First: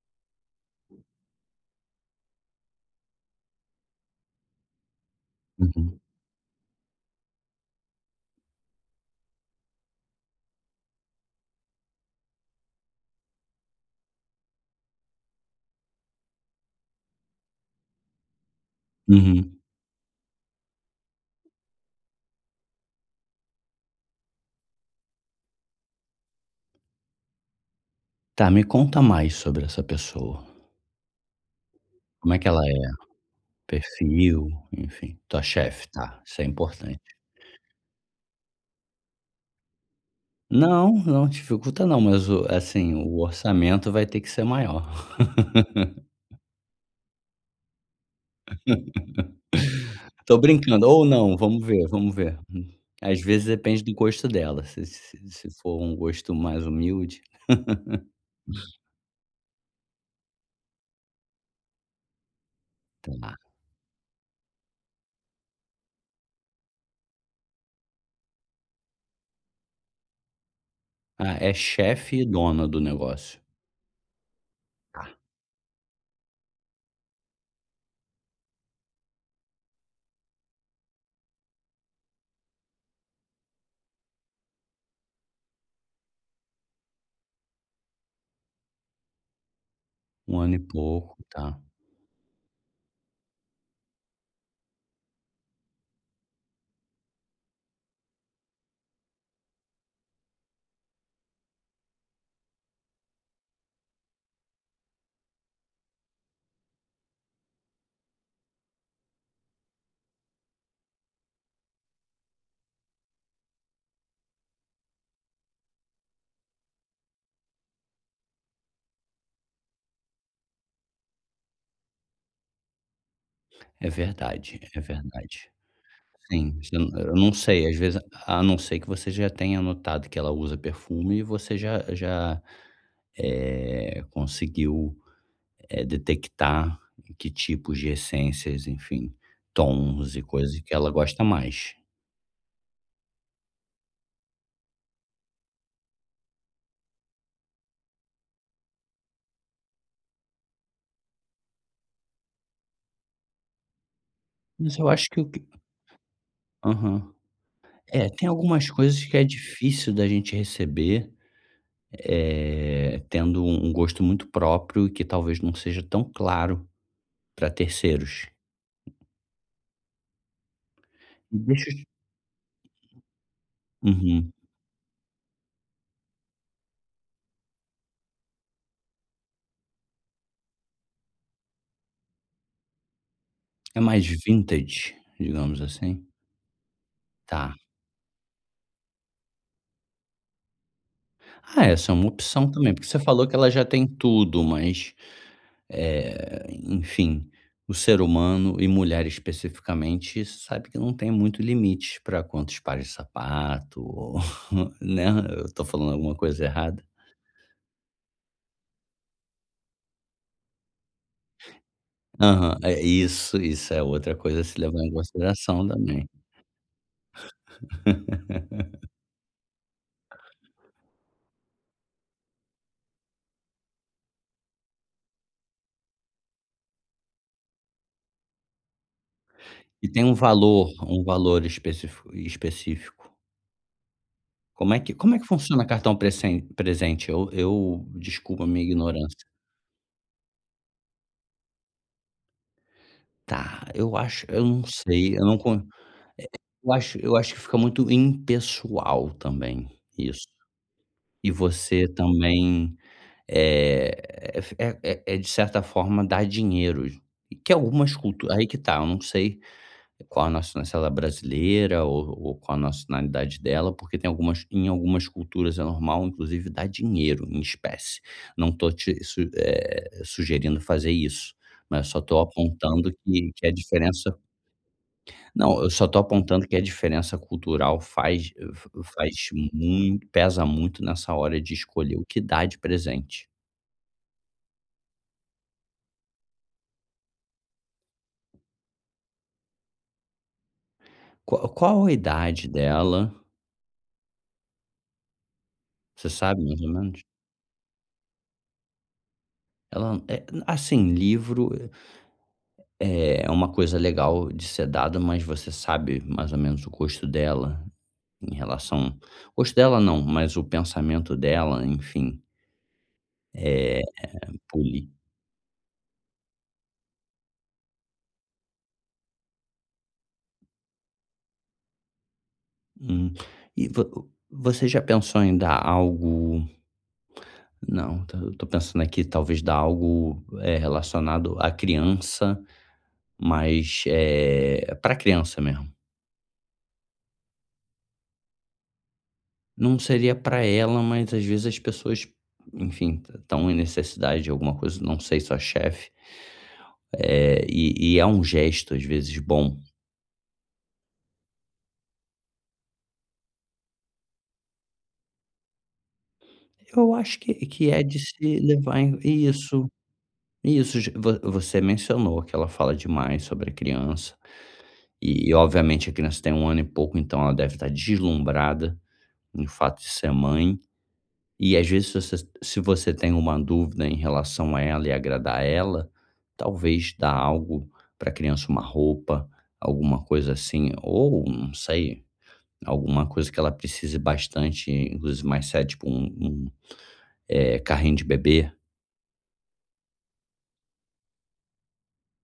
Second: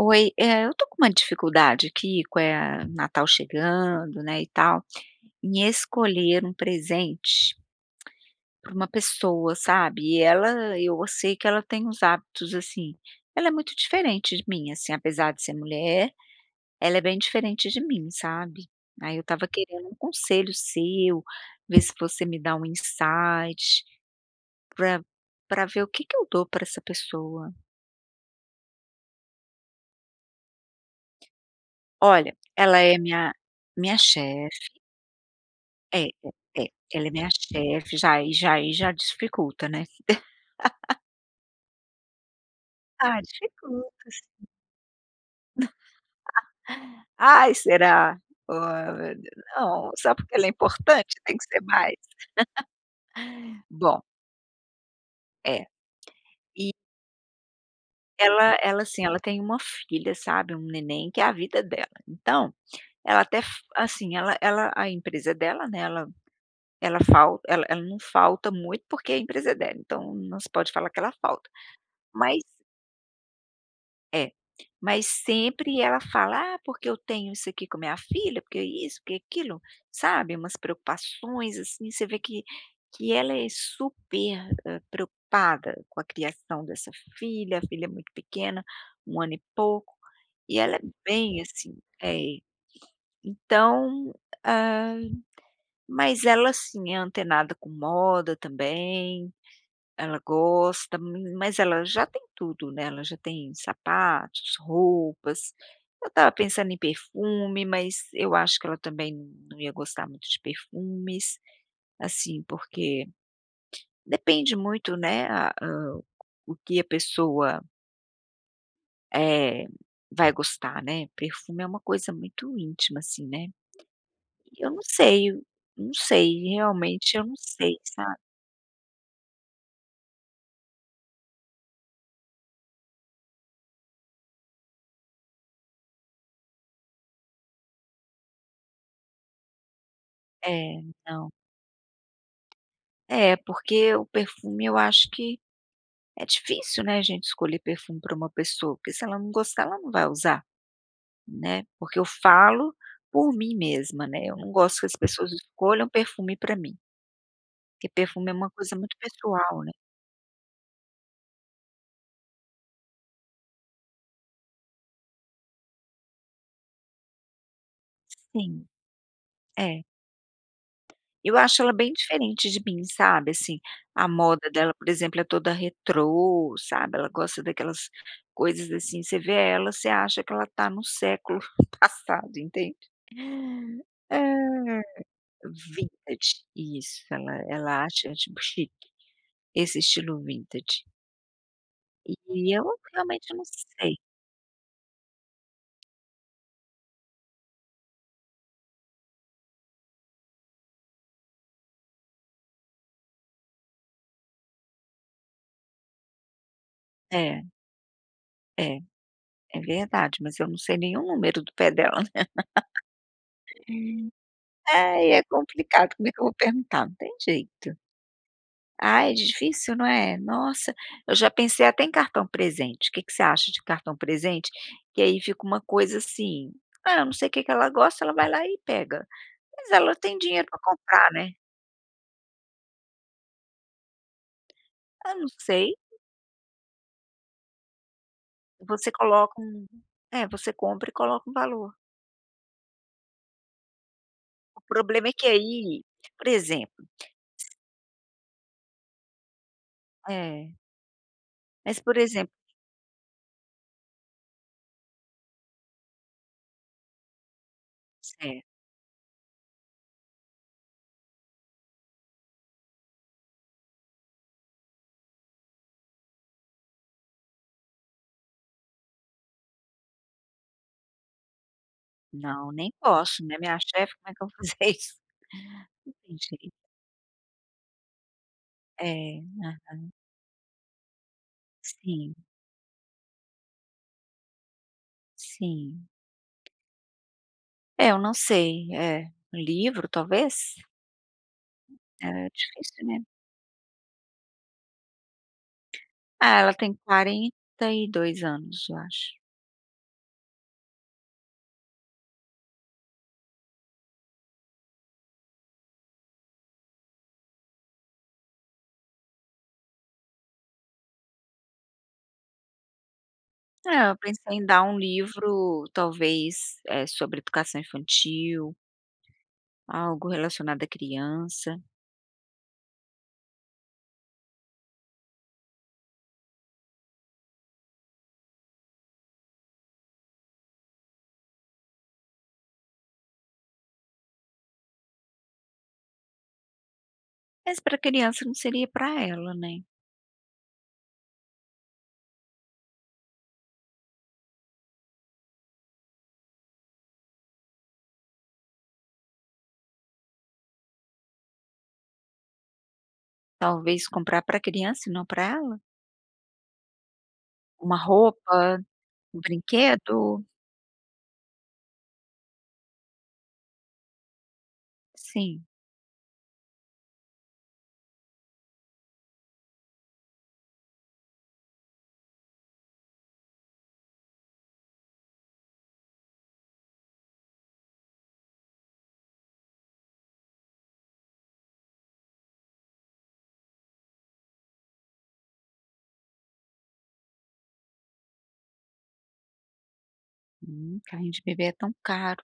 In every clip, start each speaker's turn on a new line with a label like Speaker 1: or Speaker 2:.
Speaker 1: Oi, eu tô com uma dificuldade aqui, com Natal chegando, né, e tal, em
Speaker 2: Uhum,
Speaker 1: escolher um presente para uma pessoa, sabe. E ela, eu sei que ela tem uns hábitos, assim. Ela é muito diferente de mim, assim, apesar de ser mulher, ela é bem diferente de mim, sabe. Aí eu tava
Speaker 2: uhum.
Speaker 1: querendo um conselho seu, ver se você me dá um insight para para ver o que que eu dou para essa pessoa.
Speaker 2: Tá, me conta mais sobre essa pessoa. Como
Speaker 1: Olha,
Speaker 2: é que ela
Speaker 1: ela
Speaker 2: é?
Speaker 1: é minha
Speaker 2: Perfil,
Speaker 1: chefe.
Speaker 2: enfim. Tua chefe,
Speaker 1: É,
Speaker 2: tá, isso é
Speaker 1: é, é. Ela é
Speaker 2: importante.
Speaker 1: minha chefe, já dificulta, né.
Speaker 2: Não, não dificulta não, mas o assim, o
Speaker 1: Ah,
Speaker 2: orçamento vai
Speaker 1: dificulta
Speaker 2: ter que ser
Speaker 1: sim.
Speaker 2: maior.
Speaker 1: Ai, será? Oh, não, só porque
Speaker 2: Tô
Speaker 1: ela é
Speaker 2: brincando, ou
Speaker 1: importante
Speaker 2: não,
Speaker 1: tem que ser
Speaker 2: vamos ver,
Speaker 1: mais?
Speaker 2: vamos ver. Às vezes depende do
Speaker 1: Bom,
Speaker 2: gosto dela, se
Speaker 1: é,
Speaker 2: for um gosto mais humilde.
Speaker 1: ela, assim, ela tem uma filha, sabe, um neném que é a vida dela. Então, ela
Speaker 2: Tá.
Speaker 1: até f assim, ela ela a empresa é dela, né, ela não falta muito, porque é a empresa é dela, então não se pode falar que ela
Speaker 2: Ah,
Speaker 1: falta.
Speaker 2: é chefe e
Speaker 1: Mas
Speaker 2: dona do negócio.
Speaker 1: é. Mas sempre ela fala: "Ah, porque eu tenho isso aqui com minha filha, porque isso, porque aquilo", sabe, umas preocupações, assim. Você vê que ela é super, preocupada com a criação dessa filha. A filha é muito pequena, um ano e pouco,
Speaker 2: Um ano
Speaker 1: e
Speaker 2: e
Speaker 1: ela é
Speaker 2: pouco,
Speaker 1: bem
Speaker 2: tá.
Speaker 1: assim, é. Então, hã, mas ela, assim, é antenada com moda também. Ela gosta, mas ela já tem tudo, né, ela já tem sapatos, roupas. Eu estava pensando em perfume, mas eu acho que ela também não ia gostar muito de perfumes, assim, porque depende muito, né, a o que a pessoa, eh, vai gostar, né. Perfume é uma coisa muito íntima, assim, né.
Speaker 2: É verdade,
Speaker 1: Eu
Speaker 2: é
Speaker 1: não sei, eu
Speaker 2: verdade.
Speaker 1: não sei,
Speaker 2: Sim, você não eu
Speaker 1: realmente eu
Speaker 2: não
Speaker 1: não
Speaker 2: sei,
Speaker 1: sei,
Speaker 2: às vezes,
Speaker 1: sabe.
Speaker 2: a não ser que você já tenha notado que ela usa perfume e você já conseguiu, detectar que tipos de essências, enfim, tons e coisas que
Speaker 1: É,
Speaker 2: ela gosta
Speaker 1: não.
Speaker 2: mais.
Speaker 1: É, porque o perfume eu acho que é difícil, né, gente, escolher perfume para uma pessoa, porque se ela não gostar, ela não vai usar, né, porque eu falo por mim mesma, né, eu não
Speaker 2: Mas
Speaker 1: gosto que
Speaker 2: eu
Speaker 1: as
Speaker 2: acho que o
Speaker 1: pessoas
Speaker 2: que
Speaker 1: escolham perfume para mim,
Speaker 2: Aham.
Speaker 1: porque
Speaker 2: É, tem
Speaker 1: perfume é uma
Speaker 2: algumas
Speaker 1: coisa muito
Speaker 2: coisas que é
Speaker 1: pessoal, né.
Speaker 2: difícil da gente receber, tendo um gosto muito próprio e que talvez não seja tão claro para terceiros.
Speaker 1: Sim, é. Eu
Speaker 2: E
Speaker 1: acho
Speaker 2: Deixa
Speaker 1: ela
Speaker 2: eu te
Speaker 1: bem diferente de mim, sabe, assim. A
Speaker 2: Uhum.
Speaker 1: moda dela, por exemplo, é toda retrô, sabe, ela gosta daquelas coisas assim. Você vê ela, você acha que ela está no século passado, entende.
Speaker 2: É mais
Speaker 1: É.
Speaker 2: vintage, digamos assim?
Speaker 1: Vintage, isso, ela
Speaker 2: Tá.
Speaker 1: ela acha, tipo, chique, esse estilo vintage.
Speaker 2: Ah, essa é uma opção
Speaker 1: E eu
Speaker 2: também, porque você falou
Speaker 1: realmente
Speaker 2: que
Speaker 1: não
Speaker 2: ela já tem
Speaker 1: sei.
Speaker 2: tudo, mas, enfim, o ser humano e mulher especificamente sabe que não tem muito limite para quantos pares de sapato ou, né, eu tô falando alguma coisa errada?
Speaker 1: É, é, é verdade, mas eu não sei nenhum número do pé dela.
Speaker 2: Aham, é isso, isso é outra coisa a se levar em
Speaker 1: Ai, é
Speaker 2: consideração
Speaker 1: complicado,
Speaker 2: também.
Speaker 1: como é que eu vou perguntar? Não tem jeito. Ai, é difícil, não é? Nossa, eu já pensei até em cartão presente. O que que você acha de cartão presente? Que aí fica uma coisa assim, ah, eu não sei o que que ela gosta, ela vai lá e pega. Mas
Speaker 2: E
Speaker 1: ela
Speaker 2: tem
Speaker 1: tem dinheiro para
Speaker 2: um
Speaker 1: comprar, né?
Speaker 2: valor específico. Como é que como é
Speaker 1: Eu
Speaker 2: que
Speaker 1: não
Speaker 2: funciona
Speaker 1: sei.
Speaker 2: cartão presente? Eu desculpa a minha
Speaker 1: Você
Speaker 2: ignorância.
Speaker 1: coloca um É, você compra e coloca um valor.
Speaker 2: Tá, eu
Speaker 1: O
Speaker 2: não
Speaker 1: problema é
Speaker 2: sei, eu
Speaker 1: que
Speaker 2: não con
Speaker 1: aí, por
Speaker 2: eu
Speaker 1: exemplo,
Speaker 2: acho que fica muito impessoal também, isso.
Speaker 1: é,
Speaker 2: E
Speaker 1: mas
Speaker 2: você
Speaker 1: por exemplo,
Speaker 2: também, eh, é é, de certa forma dar dinheiro, que é algumas culturas
Speaker 1: é,
Speaker 2: aí que tá, eu não sei qual a nacionalidade se ela é brasileira ou qual a nacionalidade dela, porque tem algumas em algumas culturas é normal, inclusive, dar dinheiro em espécie. Não tô te su eh, sugerindo fazer isso, mas só tô
Speaker 1: não, nem
Speaker 2: apontando
Speaker 1: posso, né,
Speaker 2: que é a
Speaker 1: minha chefe, como
Speaker 2: diferença.
Speaker 1: é que eu vou fazer isso?
Speaker 2: Não, eu só
Speaker 1: Não
Speaker 2: estou
Speaker 1: tem
Speaker 2: apontando
Speaker 1: jeito.
Speaker 2: que a diferença cultural
Speaker 1: É,
Speaker 2: faz
Speaker 1: aham.
Speaker 2: muito pesa muito nessa hora de escolher o
Speaker 1: Sim,
Speaker 2: que dar de presente.
Speaker 1: sim. É, eu não sei, é. Um livro, talvez?
Speaker 2: Qual a
Speaker 1: É
Speaker 2: idade
Speaker 1: difícil, né.
Speaker 2: dela? Você
Speaker 1: Ah,
Speaker 2: sabe
Speaker 1: ela
Speaker 2: mais ou
Speaker 1: tem
Speaker 2: menos?
Speaker 1: 42 anos, eu acho.
Speaker 2: Ela é assim, livro é uma coisa legal de ser dado, mas você sabe mais ou menos o gosto dela em relação gosto dela não, mas o pensamento dela, enfim, é
Speaker 1: É, eu pensei em dar um
Speaker 2: poli
Speaker 1: livro talvez, sobre educação infantil, algo relacionado à criança.
Speaker 2: hum. E vo Você já pensou em dar algo? Não, tá, eu tô pensando aqui talvez dar algo, relacionado à criança, mas, pra criança mesmo.
Speaker 1: Mas para criança não seria para ela, né.
Speaker 2: Não seria para ela, mas às vezes as pessoas, enfim, t estão em necessidade de alguma coisa, não sei, sua chefe, e é um gesto às vezes bom.
Speaker 1: Talvez comprar para criança e não para ela?
Speaker 2: Eu acho que
Speaker 1: Uma
Speaker 2: é de se
Speaker 1: roupa,
Speaker 2: levar em
Speaker 1: um brinquedo?
Speaker 2: isso, j vo você mencionou que ela fala demais sobre a criança, e
Speaker 1: Sim.
Speaker 2: obviamente a criança tem um ano e pouco, então ela deve estar deslumbrada no fato de ser mãe. E às vezes, se você tem uma dúvida em relação a ela e agradar ela, talvez dar algo para a criança, uma roupa, alguma coisa assim, ou não sei, alguma coisa que ela precise bastante, inclusive mais sério, tipo um carrinho de bebê.
Speaker 1: Carrinho de bebê é tão caro.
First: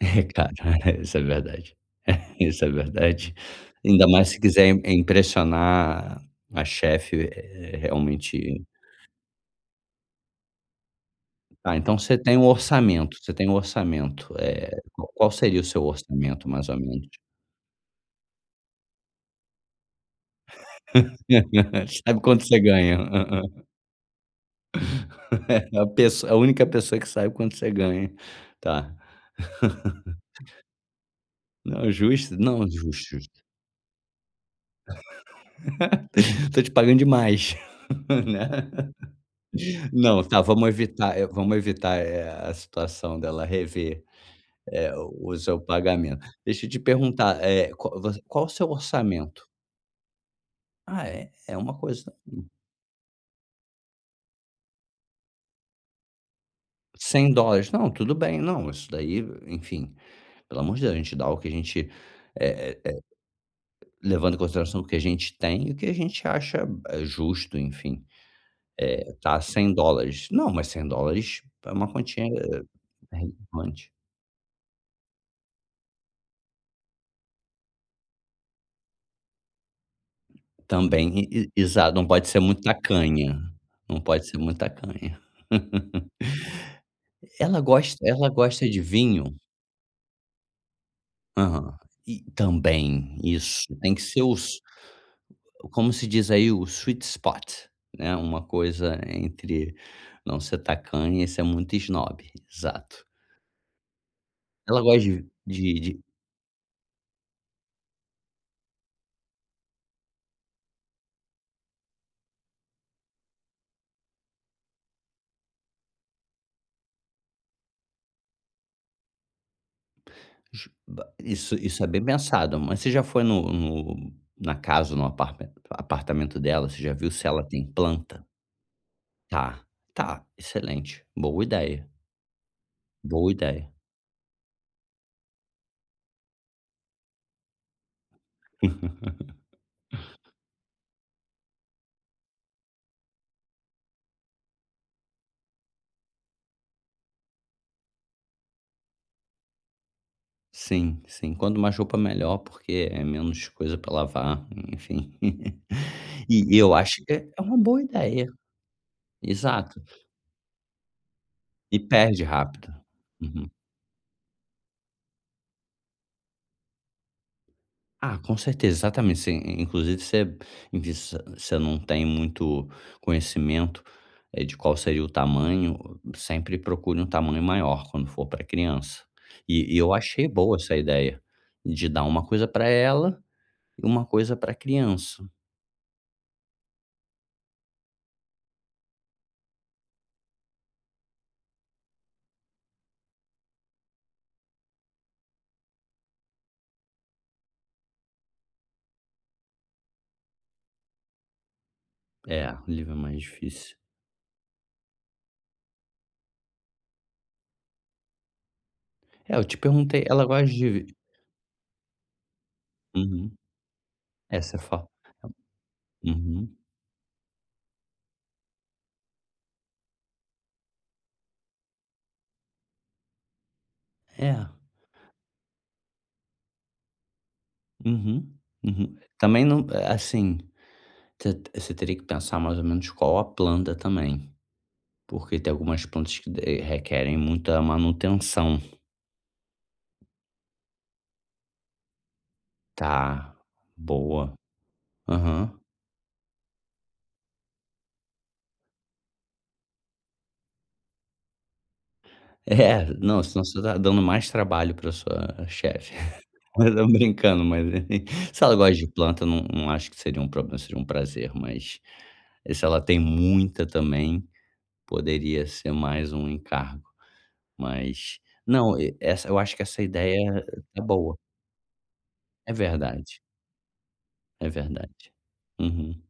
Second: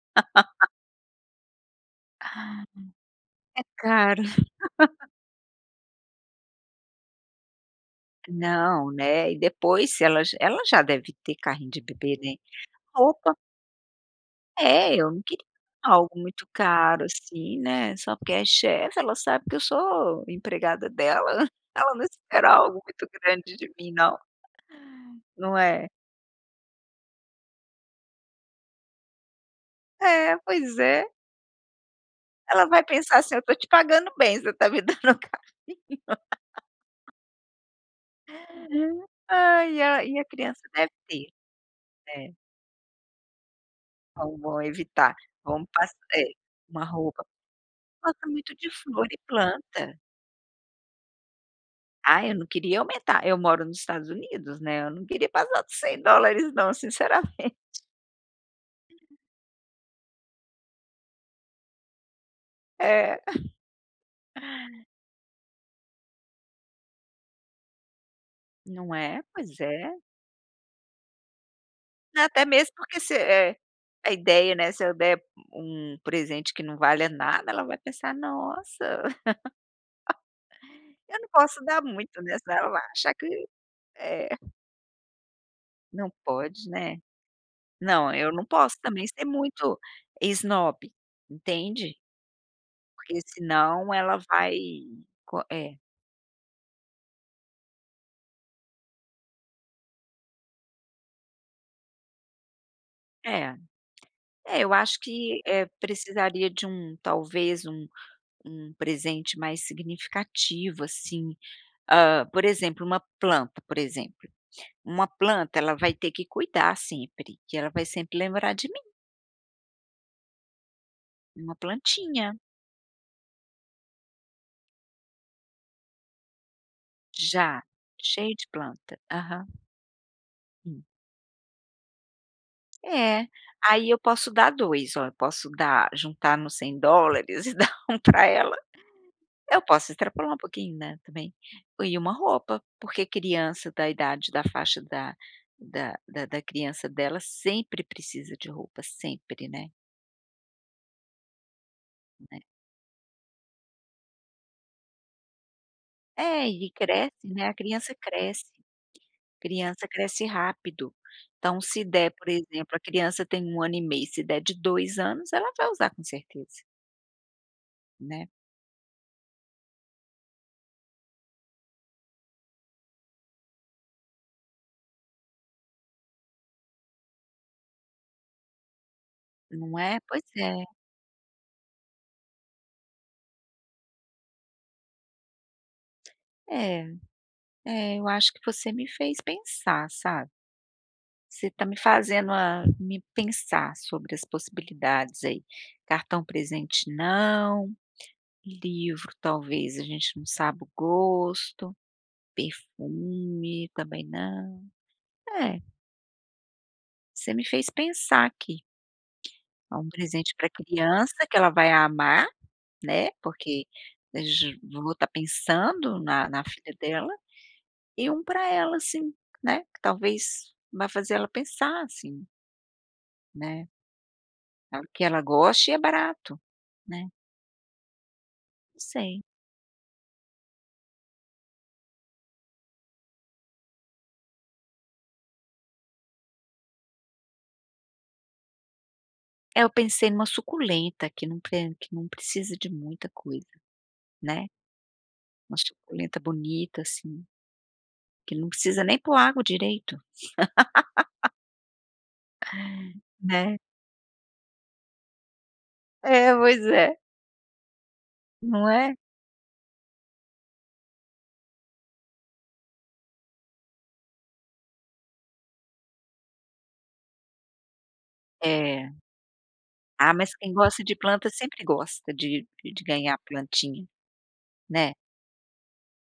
Speaker 2: É, cara, isso é verdade. Isso
Speaker 1: Ah,
Speaker 2: é verdade.
Speaker 1: é
Speaker 2: Ainda
Speaker 1: caro.
Speaker 2: mais se quiser im impressionar a chefe, realmente.
Speaker 1: Não, né, e depois, se ela já deve ter carrinho
Speaker 2: Ah,
Speaker 1: de
Speaker 2: então você
Speaker 1: bebê, né.
Speaker 2: tem um orçamento, você
Speaker 1: Roupa,
Speaker 2: tem um orçamento. Eh,
Speaker 1: é,
Speaker 2: qual
Speaker 1: eu não
Speaker 2: qual
Speaker 1: queria
Speaker 2: seria o seu
Speaker 1: algo muito
Speaker 2: orçamento, mais ou
Speaker 1: caro
Speaker 2: menos?
Speaker 1: assim, né, só porque é chefe. Ela sabe que eu sou empregada dela, ela não
Speaker 2: Sabe quanto
Speaker 1: espera
Speaker 2: você
Speaker 1: algo
Speaker 2: ganha.
Speaker 1: muito grande de mim, não, não
Speaker 2: A
Speaker 1: é?
Speaker 2: pessoa a única pessoa que sabe quanto você ganha. Tá.
Speaker 1: É, pois é.
Speaker 2: Não, justo.
Speaker 1: Ela
Speaker 2: Não,
Speaker 1: vai
Speaker 2: justo,
Speaker 1: pensar assim:
Speaker 2: justo.
Speaker 1: "Eu estou te pagando bem, você está me dando café".
Speaker 2: Tô te pagando demais, né.
Speaker 1: Ai, e a e
Speaker 2: Não,
Speaker 1: a
Speaker 2: tá,
Speaker 1: criança
Speaker 2: vamos
Speaker 1: deve
Speaker 2: evitar,
Speaker 1: ter,
Speaker 2: vamos evitar,
Speaker 1: né.
Speaker 2: a situação dela rever,
Speaker 1: Vão evitar,
Speaker 2: o seu
Speaker 1: vão pass é,
Speaker 2: pagamento. Deixa eu te
Speaker 1: uma roupa.
Speaker 2: perguntar,
Speaker 1: Gosta
Speaker 2: qual o
Speaker 1: muito de
Speaker 2: seu
Speaker 1: flor e
Speaker 2: orçamento?
Speaker 1: planta.
Speaker 2: Ah, é é uma coisa.
Speaker 1: Ah, eu não queria aumentar eu moro nos Estados Unidos, né, eu não queria passar dos 100 dólares, não,
Speaker 2: Cem
Speaker 1: sinceramente.
Speaker 2: dólares? Não, tudo bem. Não, isso daí, enfim, pelo amor de Deus, a gente dá o que a gente, eh eh eh,
Speaker 1: É.
Speaker 2: levando em consideração o que a gente tem e o que a gente acha, justo, enfim.
Speaker 1: Não é?
Speaker 2: Tá,
Speaker 1: Pois
Speaker 2: cem
Speaker 1: é.
Speaker 2: dólares. Não, mas $100 é uma quantia,
Speaker 1: Até mesmo porque se
Speaker 2: relevante.
Speaker 1: a ideia, né, se eu der um presente que não valha nada, ela vai pensar: "Nossa,
Speaker 2: Também,
Speaker 1: eu não
Speaker 2: e
Speaker 1: posso dar
Speaker 2: exato, não
Speaker 1: muito,
Speaker 2: pode
Speaker 1: né,
Speaker 2: ser
Speaker 1: senão
Speaker 2: muito
Speaker 1: ela vai achar que..."
Speaker 2: tacanha, não pode
Speaker 1: É,
Speaker 2: ser muito tacanha.
Speaker 1: não pode, né. Não,
Speaker 2: Ela
Speaker 1: eu não
Speaker 2: gosta
Speaker 1: posso
Speaker 2: de
Speaker 1: também ser
Speaker 2: vinho?
Speaker 1: muito snob,
Speaker 2: Aham.
Speaker 1: entende.
Speaker 2: E também,
Speaker 1: Porque
Speaker 2: isso,
Speaker 1: senão
Speaker 2: tem que
Speaker 1: ela
Speaker 2: ser o
Speaker 1: vai co é,
Speaker 2: como se diz aí, o sweet spot, né, uma coisa entre não ser tacanha e ser muito esnobe, exato.
Speaker 1: é. É, eu
Speaker 2: Ela
Speaker 1: acho
Speaker 2: gosta
Speaker 1: que,
Speaker 2: de
Speaker 1: precisaria de um, talvez um presente mais significativo, assim, por exemplo, uma planta, por exemplo. Uma planta ela vai ter que cuidar sempre, que ela vai sempre lembrar de mim,
Speaker 2: Ju ba, isso
Speaker 1: uma
Speaker 2: isso é bem
Speaker 1: plantinha,
Speaker 2: pensado, mas você já foi na casa no aparta apartamento dela, você já viu se ela
Speaker 1: já,
Speaker 2: tem planta?
Speaker 1: cheio de planta. Aham.
Speaker 2: Tá, tá, excelente, boa ideia,
Speaker 1: É,
Speaker 2: boa ideia.
Speaker 1: aí eu posso dar 2, ó, eu posso dar juntar nos 100 dólares e dar um para ela. Eu posso extrapolar um pouquinho, né, também. E uma roupa, porque criança da idade, da faixa da criança dela sempre precisa de roupa, sempre, né,
Speaker 2: Sim, sim. Quando uma roupa melhor,
Speaker 1: né.
Speaker 2: porque é menos coisa para lavar, enfim. E
Speaker 1: É, e
Speaker 2: eu acho que
Speaker 1: cresce,
Speaker 2: é
Speaker 1: né, a
Speaker 2: uma boa ideia, exato.
Speaker 1: criança cresce rápido. Então,
Speaker 2: E
Speaker 1: se der,
Speaker 2: perde
Speaker 1: por exemplo,
Speaker 2: rápido.
Speaker 1: a criança tem
Speaker 2: Uhum.
Speaker 1: um ano e meio, se der de 2 anos, ela vai usar com certeza,
Speaker 2: Ah,
Speaker 1: né.
Speaker 2: com certeza, exatamente, sim. inclusive você enfim, você não tem muito conhecimento, de qual seria o tamanho, sempre procure um tamanho maior quando for para criança. E
Speaker 1: Não
Speaker 2: eu
Speaker 1: é? Pois
Speaker 2: achei boa
Speaker 1: é.
Speaker 2: essa ideia, de dar uma coisa para ela e uma coisa para criança.
Speaker 1: É. É, eu acho que você me fez pensar, sabe. Você está me fazendo a me pensar sobre as possibilidades aí. Cartão presente, não. Livro, talvez, a gente não sabe o gosto.
Speaker 2: É, o livro é mais
Speaker 1: Perfume
Speaker 2: difícil.
Speaker 1: também não. É, você me fez pensar aqui.
Speaker 2: É, eu te
Speaker 1: É um
Speaker 2: perguntei ela
Speaker 1: presente
Speaker 2: gosta
Speaker 1: para
Speaker 2: de vi-.
Speaker 1: criança que ela vai amar, né,
Speaker 2: Uhum.
Speaker 1: porque eu
Speaker 2: É, você
Speaker 1: j
Speaker 2: fa
Speaker 1: vou estar pensando na
Speaker 2: uhum.
Speaker 1: filha dela, e um para ela, assim, né, que talvez vai fazer ela pensar, assim, né.
Speaker 2: É.
Speaker 1: É o que ela goste e é barato, né,
Speaker 2: Uhum,
Speaker 1: não
Speaker 2: uhum.
Speaker 1: sei.
Speaker 2: Também não, assim. Te Você teria que pensar mais ou menos qual a planta também, porque tem algumas plantas que de requerem muita manutenção.
Speaker 1: É, eu pensei numa suculenta que não precisa de muita
Speaker 2: Tá,
Speaker 1: coisa,
Speaker 2: boa.
Speaker 1: né,
Speaker 2: Aham.
Speaker 1: uma suculenta bonita, assim, que não precisa nem pôr água direito,
Speaker 2: É, não, senão
Speaker 1: né.
Speaker 2: você tá dando mais trabalho pra sua chefe.
Speaker 1: É, pois
Speaker 2: Eu tô
Speaker 1: é,
Speaker 2: brincando, mas assim, se ela
Speaker 1: não
Speaker 2: gosta de
Speaker 1: é?
Speaker 2: planta, não acho que seria um problema, seria um prazer, mas se ela tem muita também, poderia ser mais um encargo, mas não, e
Speaker 1: É.
Speaker 2: essa eu acho que essa
Speaker 1: Ah, mas
Speaker 2: ideia
Speaker 1: quem
Speaker 2: é
Speaker 1: gosta de
Speaker 2: boa,
Speaker 1: planta sempre gosta de
Speaker 2: é
Speaker 1: ganhar
Speaker 2: verdade.
Speaker 1: plantinha,
Speaker 2: É
Speaker 1: né.
Speaker 2: verdade. Uhum.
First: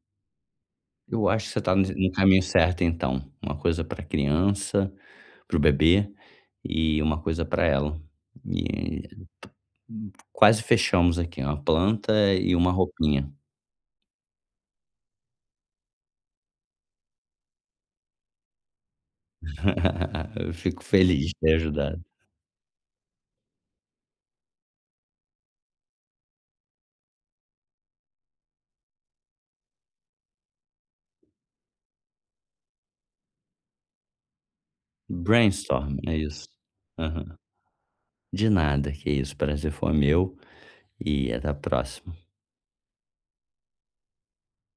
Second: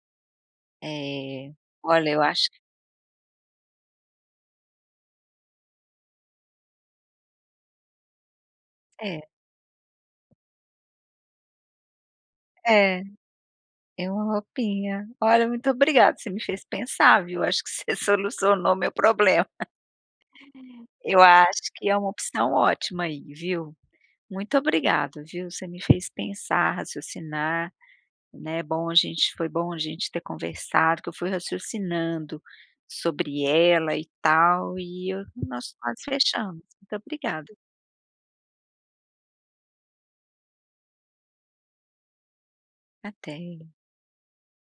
Speaker 2: Eu acho que
Speaker 1: Eh,
Speaker 2: você está no
Speaker 1: olha,
Speaker 2: no
Speaker 1: eu
Speaker 2: caminho
Speaker 1: acho que
Speaker 2: certo então, uma coisa pra criança, para o bebê, e uma coisa para ela. E
Speaker 1: é,
Speaker 2: quase fechamos aqui, uma planta e uma
Speaker 1: é,
Speaker 2: roupinha.
Speaker 1: é uma roupinha. Olha, muito obrigada, você me fez pensar, viu. Acho que você solucionou meu problema.
Speaker 2: Eu fico
Speaker 1: Eu
Speaker 2: feliz de ter
Speaker 1: acho que é
Speaker 2: ajudado.
Speaker 1: uma opção ótima aí, viu. Muito obrigada, viu. Você me fez pensar, raciocinar, né. Bom, a gente foi, bom a gente ter conversado, que eu fui raciocinando sobre ela e tal, e eu nós
Speaker 2: Brainstorm,
Speaker 1: quase
Speaker 2: é isso.
Speaker 1: fechamos. Muito
Speaker 2: Aham.
Speaker 1: obrigada.
Speaker 2: De nada, que isso, prazer foi meu, e até a próxima.
Speaker 1: Até.